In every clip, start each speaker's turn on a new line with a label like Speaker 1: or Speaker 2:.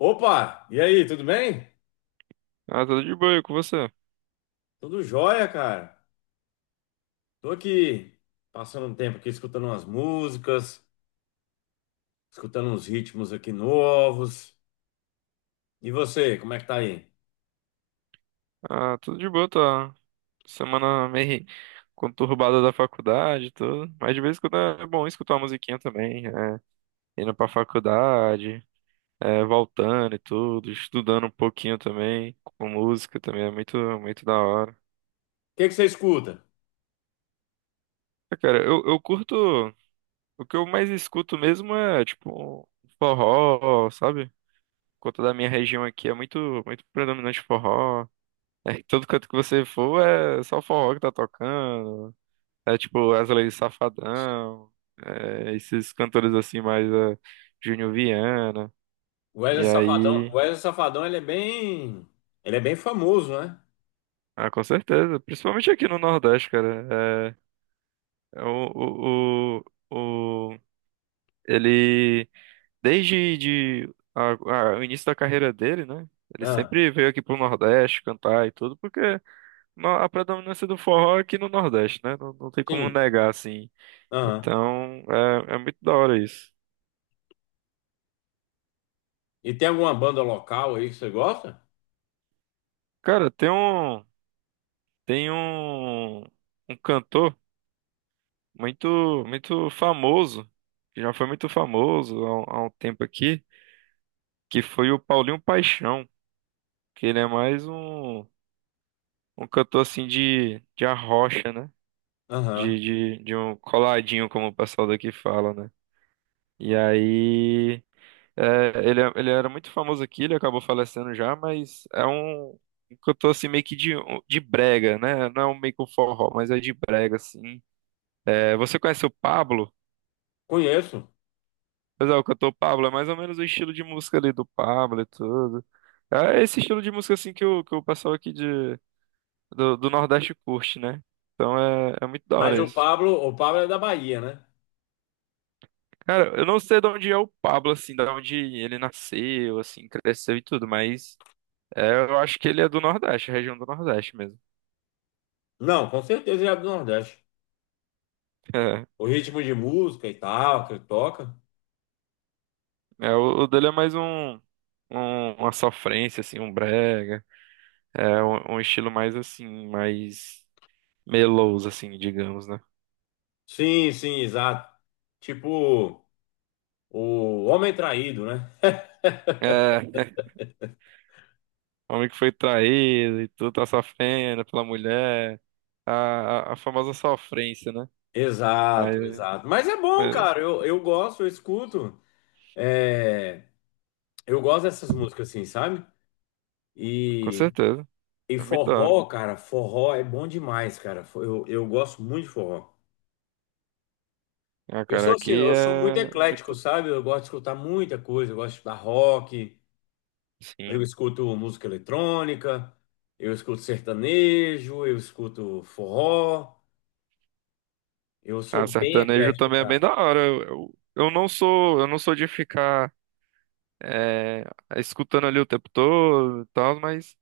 Speaker 1: Opa, e aí, tudo bem?
Speaker 2: Ah, tudo de boa, e com você?
Speaker 1: Tudo jóia, cara. Tô aqui passando um tempo aqui escutando umas músicas, escutando uns ritmos aqui novos. E você, como é que tá aí? O
Speaker 2: Ah, tudo de boa, tá. Semana meio conturbada da faculdade, e tudo. Mas de vez em quando é bom escutar uma musiquinha também. Indo pra faculdade, voltando e tudo, estudando um pouquinho também, com música também, é muito, muito da hora.
Speaker 1: que que você escuta?
Speaker 2: Ah, cara, eu curto. O que eu mais escuto mesmo é, tipo, forró, sabe? Por conta da minha região aqui é muito, muito predominante forró. Todo canto que você for é só forró que tá tocando. É tipo Wesley Safadão, é, esses cantores assim mais Júnior Viana. E
Speaker 1: O
Speaker 2: aí,
Speaker 1: Wesley Safadão, ele é bem famoso, né?
Speaker 2: ah, com certeza, principalmente aqui no Nordeste, cara. É, é o, o- ele desde a- o início da carreira dele, né? Ele
Speaker 1: Ah,
Speaker 2: sempre veio aqui pro Nordeste cantar e tudo, porque a predominância do forró é aqui no Nordeste, né? Não, não tem como
Speaker 1: sim.
Speaker 2: negar, assim.
Speaker 1: Aham.
Speaker 2: Então, é, é muito da hora isso.
Speaker 1: E tem alguma banda local aí que você gosta?
Speaker 2: Cara, tem um. Tem um, um cantor muito, muito famoso, que já foi muito famoso há há um tempo aqui, que foi o Paulinho Paixão, que ele é mais um, um cantor assim de arrocha, né?
Speaker 1: Aham.
Speaker 2: De, de um coladinho, como o pessoal daqui fala, né? E aí, é, ele era muito famoso aqui, ele acabou falecendo já, mas é um, um cantor assim meio que de brega, né? Não é um meio que um forró, mas é de brega, assim. É, você conhece o Pablo?
Speaker 1: Conheço.
Speaker 2: Mas é o cantor Pablo, é mais ou menos o estilo de música ali do Pablo e tudo. É esse estilo de música assim que o pessoal aqui do, do Nordeste curte, né? Então é, é muito da
Speaker 1: Mas
Speaker 2: hora isso.
Speaker 1: O Pablo é da Bahia, né?
Speaker 2: Cara, eu não sei de onde é o Pablo, assim, de onde ele nasceu, assim, cresceu e tudo, mas é, eu acho que ele é do Nordeste, região do Nordeste mesmo.
Speaker 1: Não, com certeza ele é do Nordeste.
Speaker 2: É,
Speaker 1: O ritmo de música e tal que ele toca.
Speaker 2: é, o dele é mais um, uma sofrência, assim, um brega. É um, um estilo mais assim, mais meloso, assim, digamos, né?
Speaker 1: Sim, sim, exato. Tipo, o homem traído, né?
Speaker 2: É, o homem que foi traído e tudo, tá sofrendo pela mulher. A famosa sofrência, né?
Speaker 1: Exato,
Speaker 2: Mas,
Speaker 1: exato. Mas é bom,
Speaker 2: mas,
Speaker 1: cara. Eu gosto, eu escuto. É, eu gosto dessas músicas, assim, sabe?
Speaker 2: com
Speaker 1: E,
Speaker 2: certeza,
Speaker 1: e
Speaker 2: é muito da hora.
Speaker 1: forró, cara, forró é bom demais, cara. Eu gosto muito de forró.
Speaker 2: Ah,
Speaker 1: Eu
Speaker 2: cara,
Speaker 1: sou assim,
Speaker 2: aqui
Speaker 1: eu sou muito
Speaker 2: é
Speaker 1: eclético,
Speaker 2: muito.
Speaker 1: sabe? Eu gosto de escutar muita coisa. Eu gosto de escutar rock, eu
Speaker 2: Sim.
Speaker 1: escuto música eletrônica, eu escuto sertanejo, eu escuto forró. Eu
Speaker 2: Ah,
Speaker 1: sou bem
Speaker 2: sertanejo
Speaker 1: eclético,
Speaker 2: também é bem
Speaker 1: cara.
Speaker 2: da hora. Eu não sou, eu não sou de ficar é, escutando ali o tempo todo e tal, mas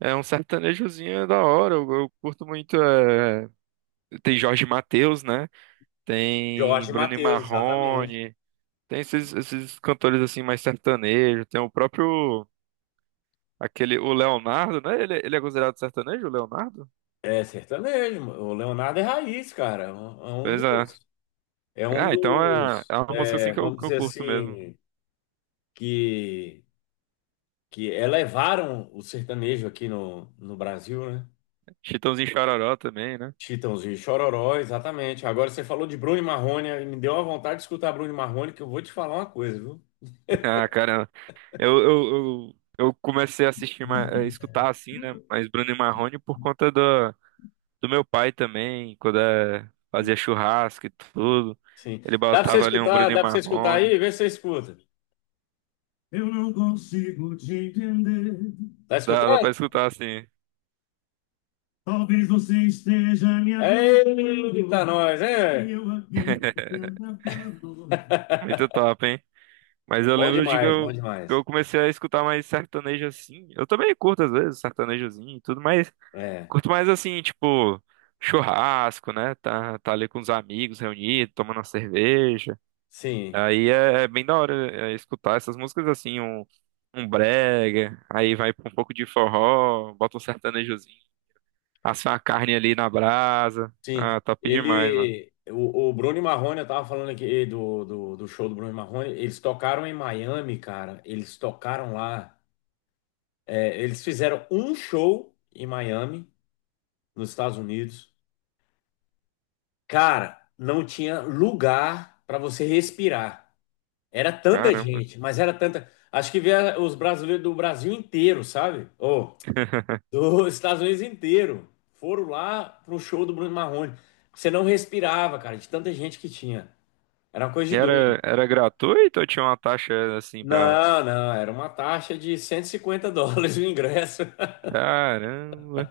Speaker 2: é um sertanejozinho é da hora. Eu curto muito. Tem Jorge Mateus, né? Tem
Speaker 1: Jorge
Speaker 2: Bruno e
Speaker 1: Mateus, exatamente.
Speaker 2: Marrone. Tem esses, esses cantores assim mais sertanejo, tem o próprio aquele o Leonardo, né? Ele é considerado sertanejo, o Leonardo?
Speaker 1: É sertanejo. O Leonardo é raiz, cara. É um
Speaker 2: Beleza.
Speaker 1: dos. É um
Speaker 2: Ah, então é,
Speaker 1: dos.
Speaker 2: é uma música assim
Speaker 1: Vamos
Speaker 2: que eu
Speaker 1: dizer
Speaker 2: curto mesmo.
Speaker 1: assim, que, que elevaram o sertanejo aqui no Brasil, né?
Speaker 2: Chitãozinho e Chororó também, né?
Speaker 1: Chitãozinho e Chororó, exatamente. Agora você falou de Bruno e Marrone, aí me deu uma vontade de escutar Bruno e Marrone, que eu vou te falar uma coisa, viu?
Speaker 2: Ah, cara, eu, eu, eu comecei a assistir, a escutar assim, né? Mas Bruno e Marrone por conta do, do meu pai também, quando é, fazia churrasco e tudo.
Speaker 1: Sim.
Speaker 2: Ele
Speaker 1: Dá pra você
Speaker 2: botava ali um
Speaker 1: escutar,
Speaker 2: Bruno e
Speaker 1: dá pra você escutar
Speaker 2: Marrone.
Speaker 1: aí? Vê se você escuta. Eu não consigo te entender. Tá
Speaker 2: Dá pra
Speaker 1: escutando?
Speaker 2: escutar assim.
Speaker 1: Talvez você esteja me amando. Eita, nós, E é. Eu aqui te atrapalhando.
Speaker 2: Muito top, hein? Mas eu
Speaker 1: Bom
Speaker 2: lembro de que
Speaker 1: demais, bom
Speaker 2: eu, que
Speaker 1: demais.
Speaker 2: eu comecei a escutar mais sertanejo assim. Eu também curto às vezes sertanejozinho e tudo, mas
Speaker 1: É,
Speaker 2: curto mais assim, tipo, churrasco, né? Tá ali com os amigos reunidos, tomando uma cerveja.
Speaker 1: sim,
Speaker 2: Aí é, é bem da hora escutar essas músicas assim, um brega, aí vai pra um pouco de forró, bota um sertanejozinho, assa uma carne ali na brasa.
Speaker 1: sim.
Speaker 2: Ah, top demais, mano.
Speaker 1: Ele, o Bruno e Marrone, eu tava falando aqui do show do Bruno e Marrone, eles tocaram em Miami, cara. Eles tocaram lá. É, eles fizeram um show em Miami, nos Estados Unidos. Cara, não tinha lugar pra você respirar. Era tanta
Speaker 2: Caramba.
Speaker 1: gente, mas era tanta. Acho que vieram os brasileiros do Brasil inteiro, sabe? Ou dos Estados Unidos inteiro. Foram lá pro show do Bruno Marrone. Você não respirava, cara, de tanta gente que tinha. Era uma coisa
Speaker 2: E
Speaker 1: de doido.
Speaker 2: era, era gratuito ou tinha uma taxa assim pra.
Speaker 1: Não, não, era uma taxa de US$ 150 o ingresso.
Speaker 2: Caramba.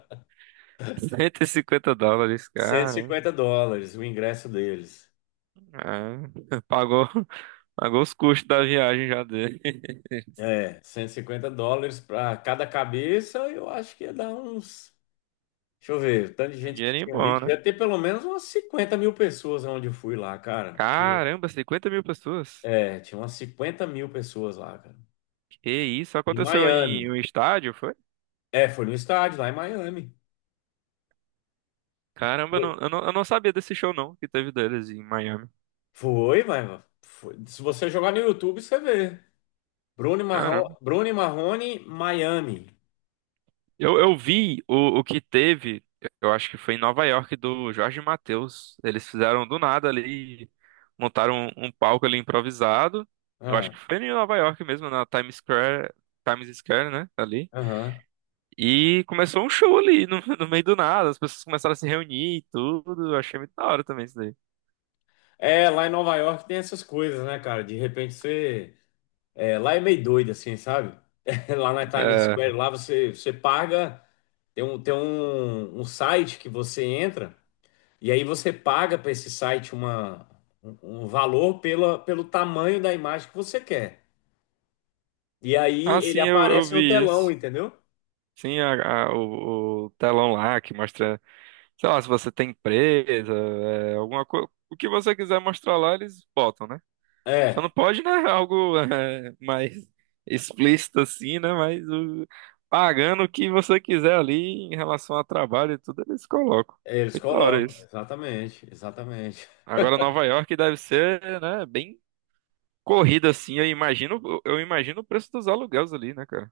Speaker 2: 150 dólares,
Speaker 1: Cento e
Speaker 2: cara.
Speaker 1: cinquenta dólares o ingresso deles.
Speaker 2: É. Pagou, pagou os custos da viagem já dele.
Speaker 1: É, US$ 150 para cada cabeça, eu acho que ia dar uns. Deixa eu ver, o tanto de
Speaker 2: Um
Speaker 1: gente que
Speaker 2: dinheirinho
Speaker 1: tinha ali,
Speaker 2: bom, né?
Speaker 1: devia ter pelo menos umas 50 mil pessoas onde eu fui lá, cara. Porque,
Speaker 2: Caramba, 50 mil pessoas.
Speaker 1: é, tinha umas 50 mil pessoas lá, cara.
Speaker 2: Que isso?
Speaker 1: Em
Speaker 2: Aconteceu em um
Speaker 1: Miami.
Speaker 2: estádio, foi?
Speaker 1: É, foi no estádio, lá em Miami.
Speaker 2: Caramba,
Speaker 1: Foi.
Speaker 2: eu não sabia desse show não que teve deles em Miami.
Speaker 1: Foi, mas foi. Se você jogar no YouTube, você vê. Bruno Marrone,
Speaker 2: Caramba.
Speaker 1: Bruno e Marrone, Miami.
Speaker 2: Eu vi o que teve, eu acho que foi em Nova York, do Jorge Mateus. Eles fizeram do nada ali, montaram um, um palco ali improvisado. Eu acho
Speaker 1: Ah,
Speaker 2: que foi em Nova York mesmo, na Times Square, Times Square, né? Ali.
Speaker 1: aham.
Speaker 2: E começou um show ali, no, no meio do nada. As pessoas começaram a se reunir e tudo. Eu achei muito da hora também isso daí.
Speaker 1: É, lá em Nova York tem essas coisas, né, cara? De repente você. É, lá é meio doido, assim, sabe? Lá na Times
Speaker 2: É.
Speaker 1: Square, lá você, você paga, tem um, um site que você entra, e aí você paga para esse site uma, um valor pela, pelo tamanho da imagem que você quer. E
Speaker 2: Ah,
Speaker 1: aí ele
Speaker 2: sim, eu
Speaker 1: aparece no
Speaker 2: vi
Speaker 1: telão,
Speaker 2: isso.
Speaker 1: entendeu?
Speaker 2: Sim, o telão lá que mostra. Sei lá, se você tem empresa, é, alguma coisa. O que você quiser mostrar lá, eles botam, né? Só não
Speaker 1: É,
Speaker 2: pode, né? Algo mais explícito assim, né? Mas pagando o que você quiser ali em relação a trabalho e tudo, eles colocam.
Speaker 1: eles
Speaker 2: Muito da hora
Speaker 1: colocam,
Speaker 2: isso.
Speaker 1: exatamente, exatamente.
Speaker 2: Agora, Nova York deve ser, né? Bem corrida assim. Eu imagino o preço dos aluguéis ali, né, cara?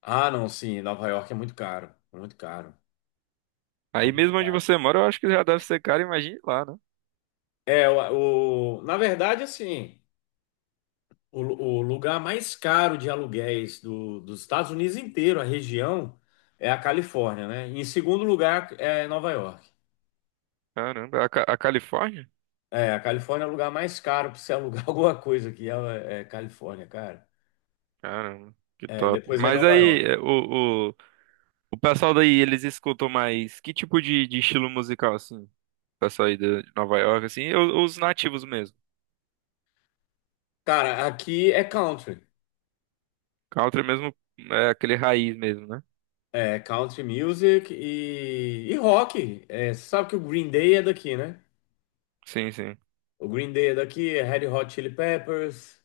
Speaker 1: Ah, não, sim, Nova York é muito caro, muito caro. É
Speaker 2: Aí
Speaker 1: muito
Speaker 2: mesmo onde
Speaker 1: caro.
Speaker 2: você mora, eu acho que já deve ser caro. Imagine lá, né?
Speaker 1: É, o- na verdade, assim. O, lu- o lugar mais caro de aluguéis do- dos Estados Unidos inteiro, a região, é a Califórnia, né? Em segundo lugar é Nova York.
Speaker 2: Caramba, a Califórnia?
Speaker 1: É, a Califórnia é o lugar mais caro para você alugar alguma coisa aqui, é, é Califórnia, cara.
Speaker 2: Caramba, que
Speaker 1: É,
Speaker 2: top.
Speaker 1: depois vem
Speaker 2: Mas
Speaker 1: Nova
Speaker 2: aí,
Speaker 1: York.
Speaker 2: é, o pessoal daí, eles escutam mais que tipo de estilo musical, assim? O pessoal aí de Nova York, assim, os nativos mesmo.
Speaker 1: Cara, aqui é country.
Speaker 2: Country mesmo, é aquele raiz mesmo, né?
Speaker 1: É country music e rock. É, você sabe que o Green Day é daqui, né?
Speaker 2: Sim, sim.
Speaker 1: O Green Day é daqui, é Red Hot Chili Peppers.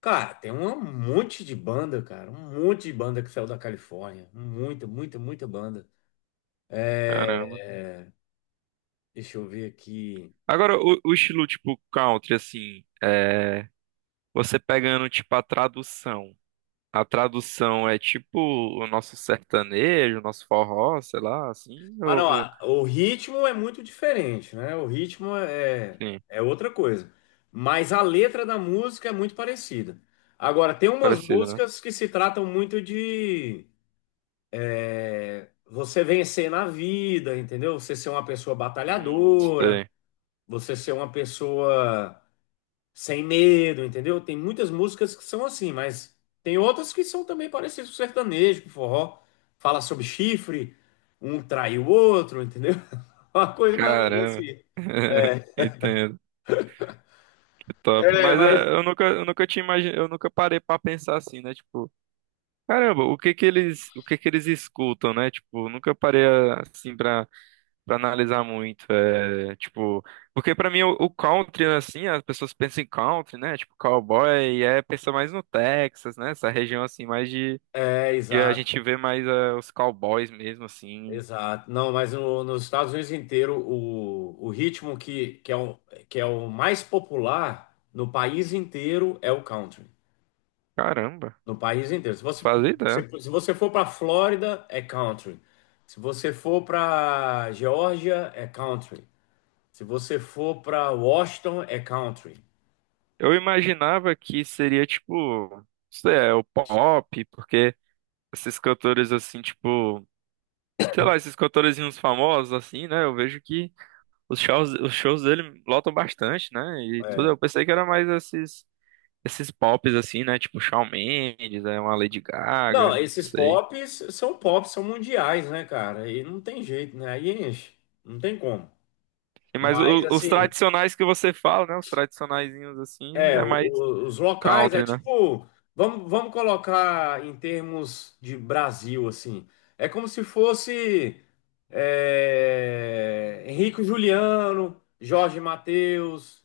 Speaker 1: Cara, tem um monte de banda, cara. Um monte de banda que saiu da Califórnia. Muita, muita, muita banda.
Speaker 2: Caramba.
Speaker 1: É, deixa eu ver aqui.
Speaker 2: Agora, o estilo, tipo, country, assim, é... Você pegando, tipo, a tradução. A tradução é, tipo, o nosso sertanejo, o nosso forró, sei lá, assim,
Speaker 1: Ah, não.
Speaker 2: ou...
Speaker 1: Ah, o ritmo é muito diferente, né? O ritmo é...
Speaker 2: Sim,
Speaker 1: é outra coisa. Mas a letra da música é muito parecida. Agora, tem umas
Speaker 2: parecido, né?
Speaker 1: músicas que se tratam muito de é, você vencer na vida, entendeu? Você ser uma pessoa batalhadora,
Speaker 2: Sei.
Speaker 1: você ser uma pessoa. Sem medo, entendeu? Tem muitas músicas que são assim, mas tem outras que são também parecidas com sertanejo, com forró. Fala sobre chifre, um trai o outro, entendeu? Uma coisa mais ou menos
Speaker 2: Caramba.
Speaker 1: assim. É,
Speaker 2: Entendo. Top.
Speaker 1: é,
Speaker 2: Mas é,
Speaker 1: mas.
Speaker 2: eu nunca eu nunca parei pra pensar assim, né? Tipo, caramba, o que que eles escutam, né? Tipo, nunca parei assim pra para analisar muito, é, tipo, porque pra mim o country assim, as pessoas pensam em country, né? Tipo, cowboy, e é pensa mais no Texas, né? Essa região assim mais de
Speaker 1: É,
Speaker 2: que a
Speaker 1: exato,
Speaker 2: gente vê mais é, os cowboys mesmo assim.
Speaker 1: exato. Não, mas no- nos Estados Unidos inteiro, o ritmo que que é o mais popular no país inteiro é o country.
Speaker 2: Caramba,
Speaker 1: No país inteiro. Se
Speaker 2: não
Speaker 1: você,
Speaker 2: fazia ideia.
Speaker 1: se você for para Flórida, é country. Se você for para Geórgia, é country. Se você for para Washington, é country.
Speaker 2: Eu imaginava que seria tipo, sei lá, o pop, porque esses cantores assim, tipo, sei lá, esses cantorezinhos famosos assim, né? Eu vejo que os shows dele lotam bastante, né? E tudo,
Speaker 1: É.
Speaker 2: eu pensei que era mais esses pops assim, né? Tipo Shawn Mendes, é uma Lady Gaga,
Speaker 1: Não,
Speaker 2: não
Speaker 1: esses
Speaker 2: sei.
Speaker 1: pops, são mundiais, né, cara? E não tem jeito, né? Aí enche. Não tem como.
Speaker 2: E mas
Speaker 1: Mas,
Speaker 2: os
Speaker 1: assim,
Speaker 2: tradicionais que você fala, né? Os tradicionaizinhos assim,
Speaker 1: é,
Speaker 2: é mais
Speaker 1: os locais é
Speaker 2: country, né?
Speaker 1: tipo, vamos colocar em termos de Brasil, assim. É como se fosse é, Henrique Juliano, Jorge Mateus,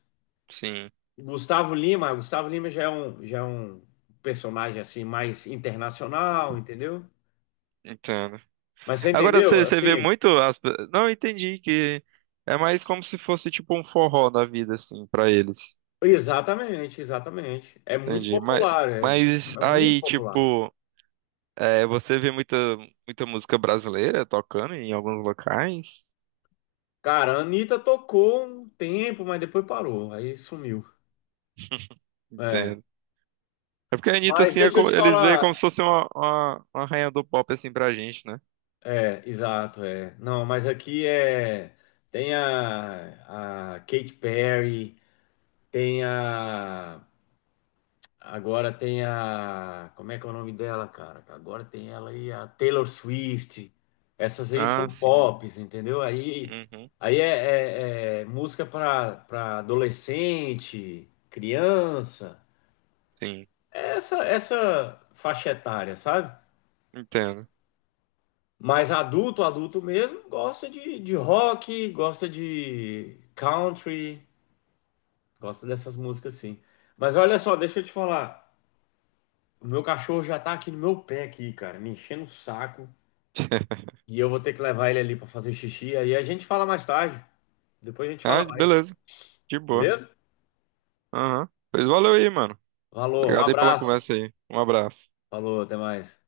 Speaker 2: Sim,
Speaker 1: Gustavo Lima. Gustavo Lima já é um personagem assim mais internacional, entendeu?
Speaker 2: entendo.
Speaker 1: Mas você
Speaker 2: Agora
Speaker 1: entendeu?
Speaker 2: você vê
Speaker 1: Assim,
Speaker 2: muito as... pe- Não, entendi que é mais como se fosse tipo um forró da vida, assim, pra eles.
Speaker 1: exatamente, exatamente. É muito
Speaker 2: Entendi.
Speaker 1: popular, é
Speaker 2: Mas
Speaker 1: é muito
Speaker 2: aí,
Speaker 1: popular.
Speaker 2: tipo, é, você vê muita, muita música brasileira tocando em alguns locais?
Speaker 1: Cara, a Anitta tocou um tempo, mas depois parou, aí sumiu. É,
Speaker 2: Entendo. É porque a Anitta,
Speaker 1: mas
Speaker 2: assim, é
Speaker 1: deixa eu
Speaker 2: como-
Speaker 1: te
Speaker 2: eles veem
Speaker 1: falar.
Speaker 2: como se fosse uma, uma rainha do pop, assim, pra gente, né?
Speaker 1: É, exato, é. Não, mas aqui é. Tem a Katy Perry, tem a. Agora tem a. Como é que é o nome dela, cara? Agora tem ela aí, a Taylor Swift. Essas aí são
Speaker 2: Ah, sim.
Speaker 1: pops, entendeu? Aí,
Speaker 2: Uhum.
Speaker 1: aí é, é- é música para para adolescente, criança.
Speaker 2: Sim.
Speaker 1: É essa, essa faixa etária, sabe?
Speaker 2: Entendo.
Speaker 1: Mas adulto, adulto mesmo, gosta de rock, gosta de country, gosta dessas músicas sim. Mas olha só, deixa eu te falar. O meu cachorro já tá aqui no meu pé aqui, cara, me enchendo o saco. E eu vou ter que levar ele ali pra fazer xixi. Aí a gente fala mais tarde. Depois a gente fala
Speaker 2: Ah,
Speaker 1: mais,
Speaker 2: beleza. De boa.
Speaker 1: beleza?
Speaker 2: Aham. Pois valeu aí, mano.
Speaker 1: Falou, um
Speaker 2: Obrigado aí pela
Speaker 1: abraço.
Speaker 2: conversa aí. Um abraço.
Speaker 1: Falou, até mais.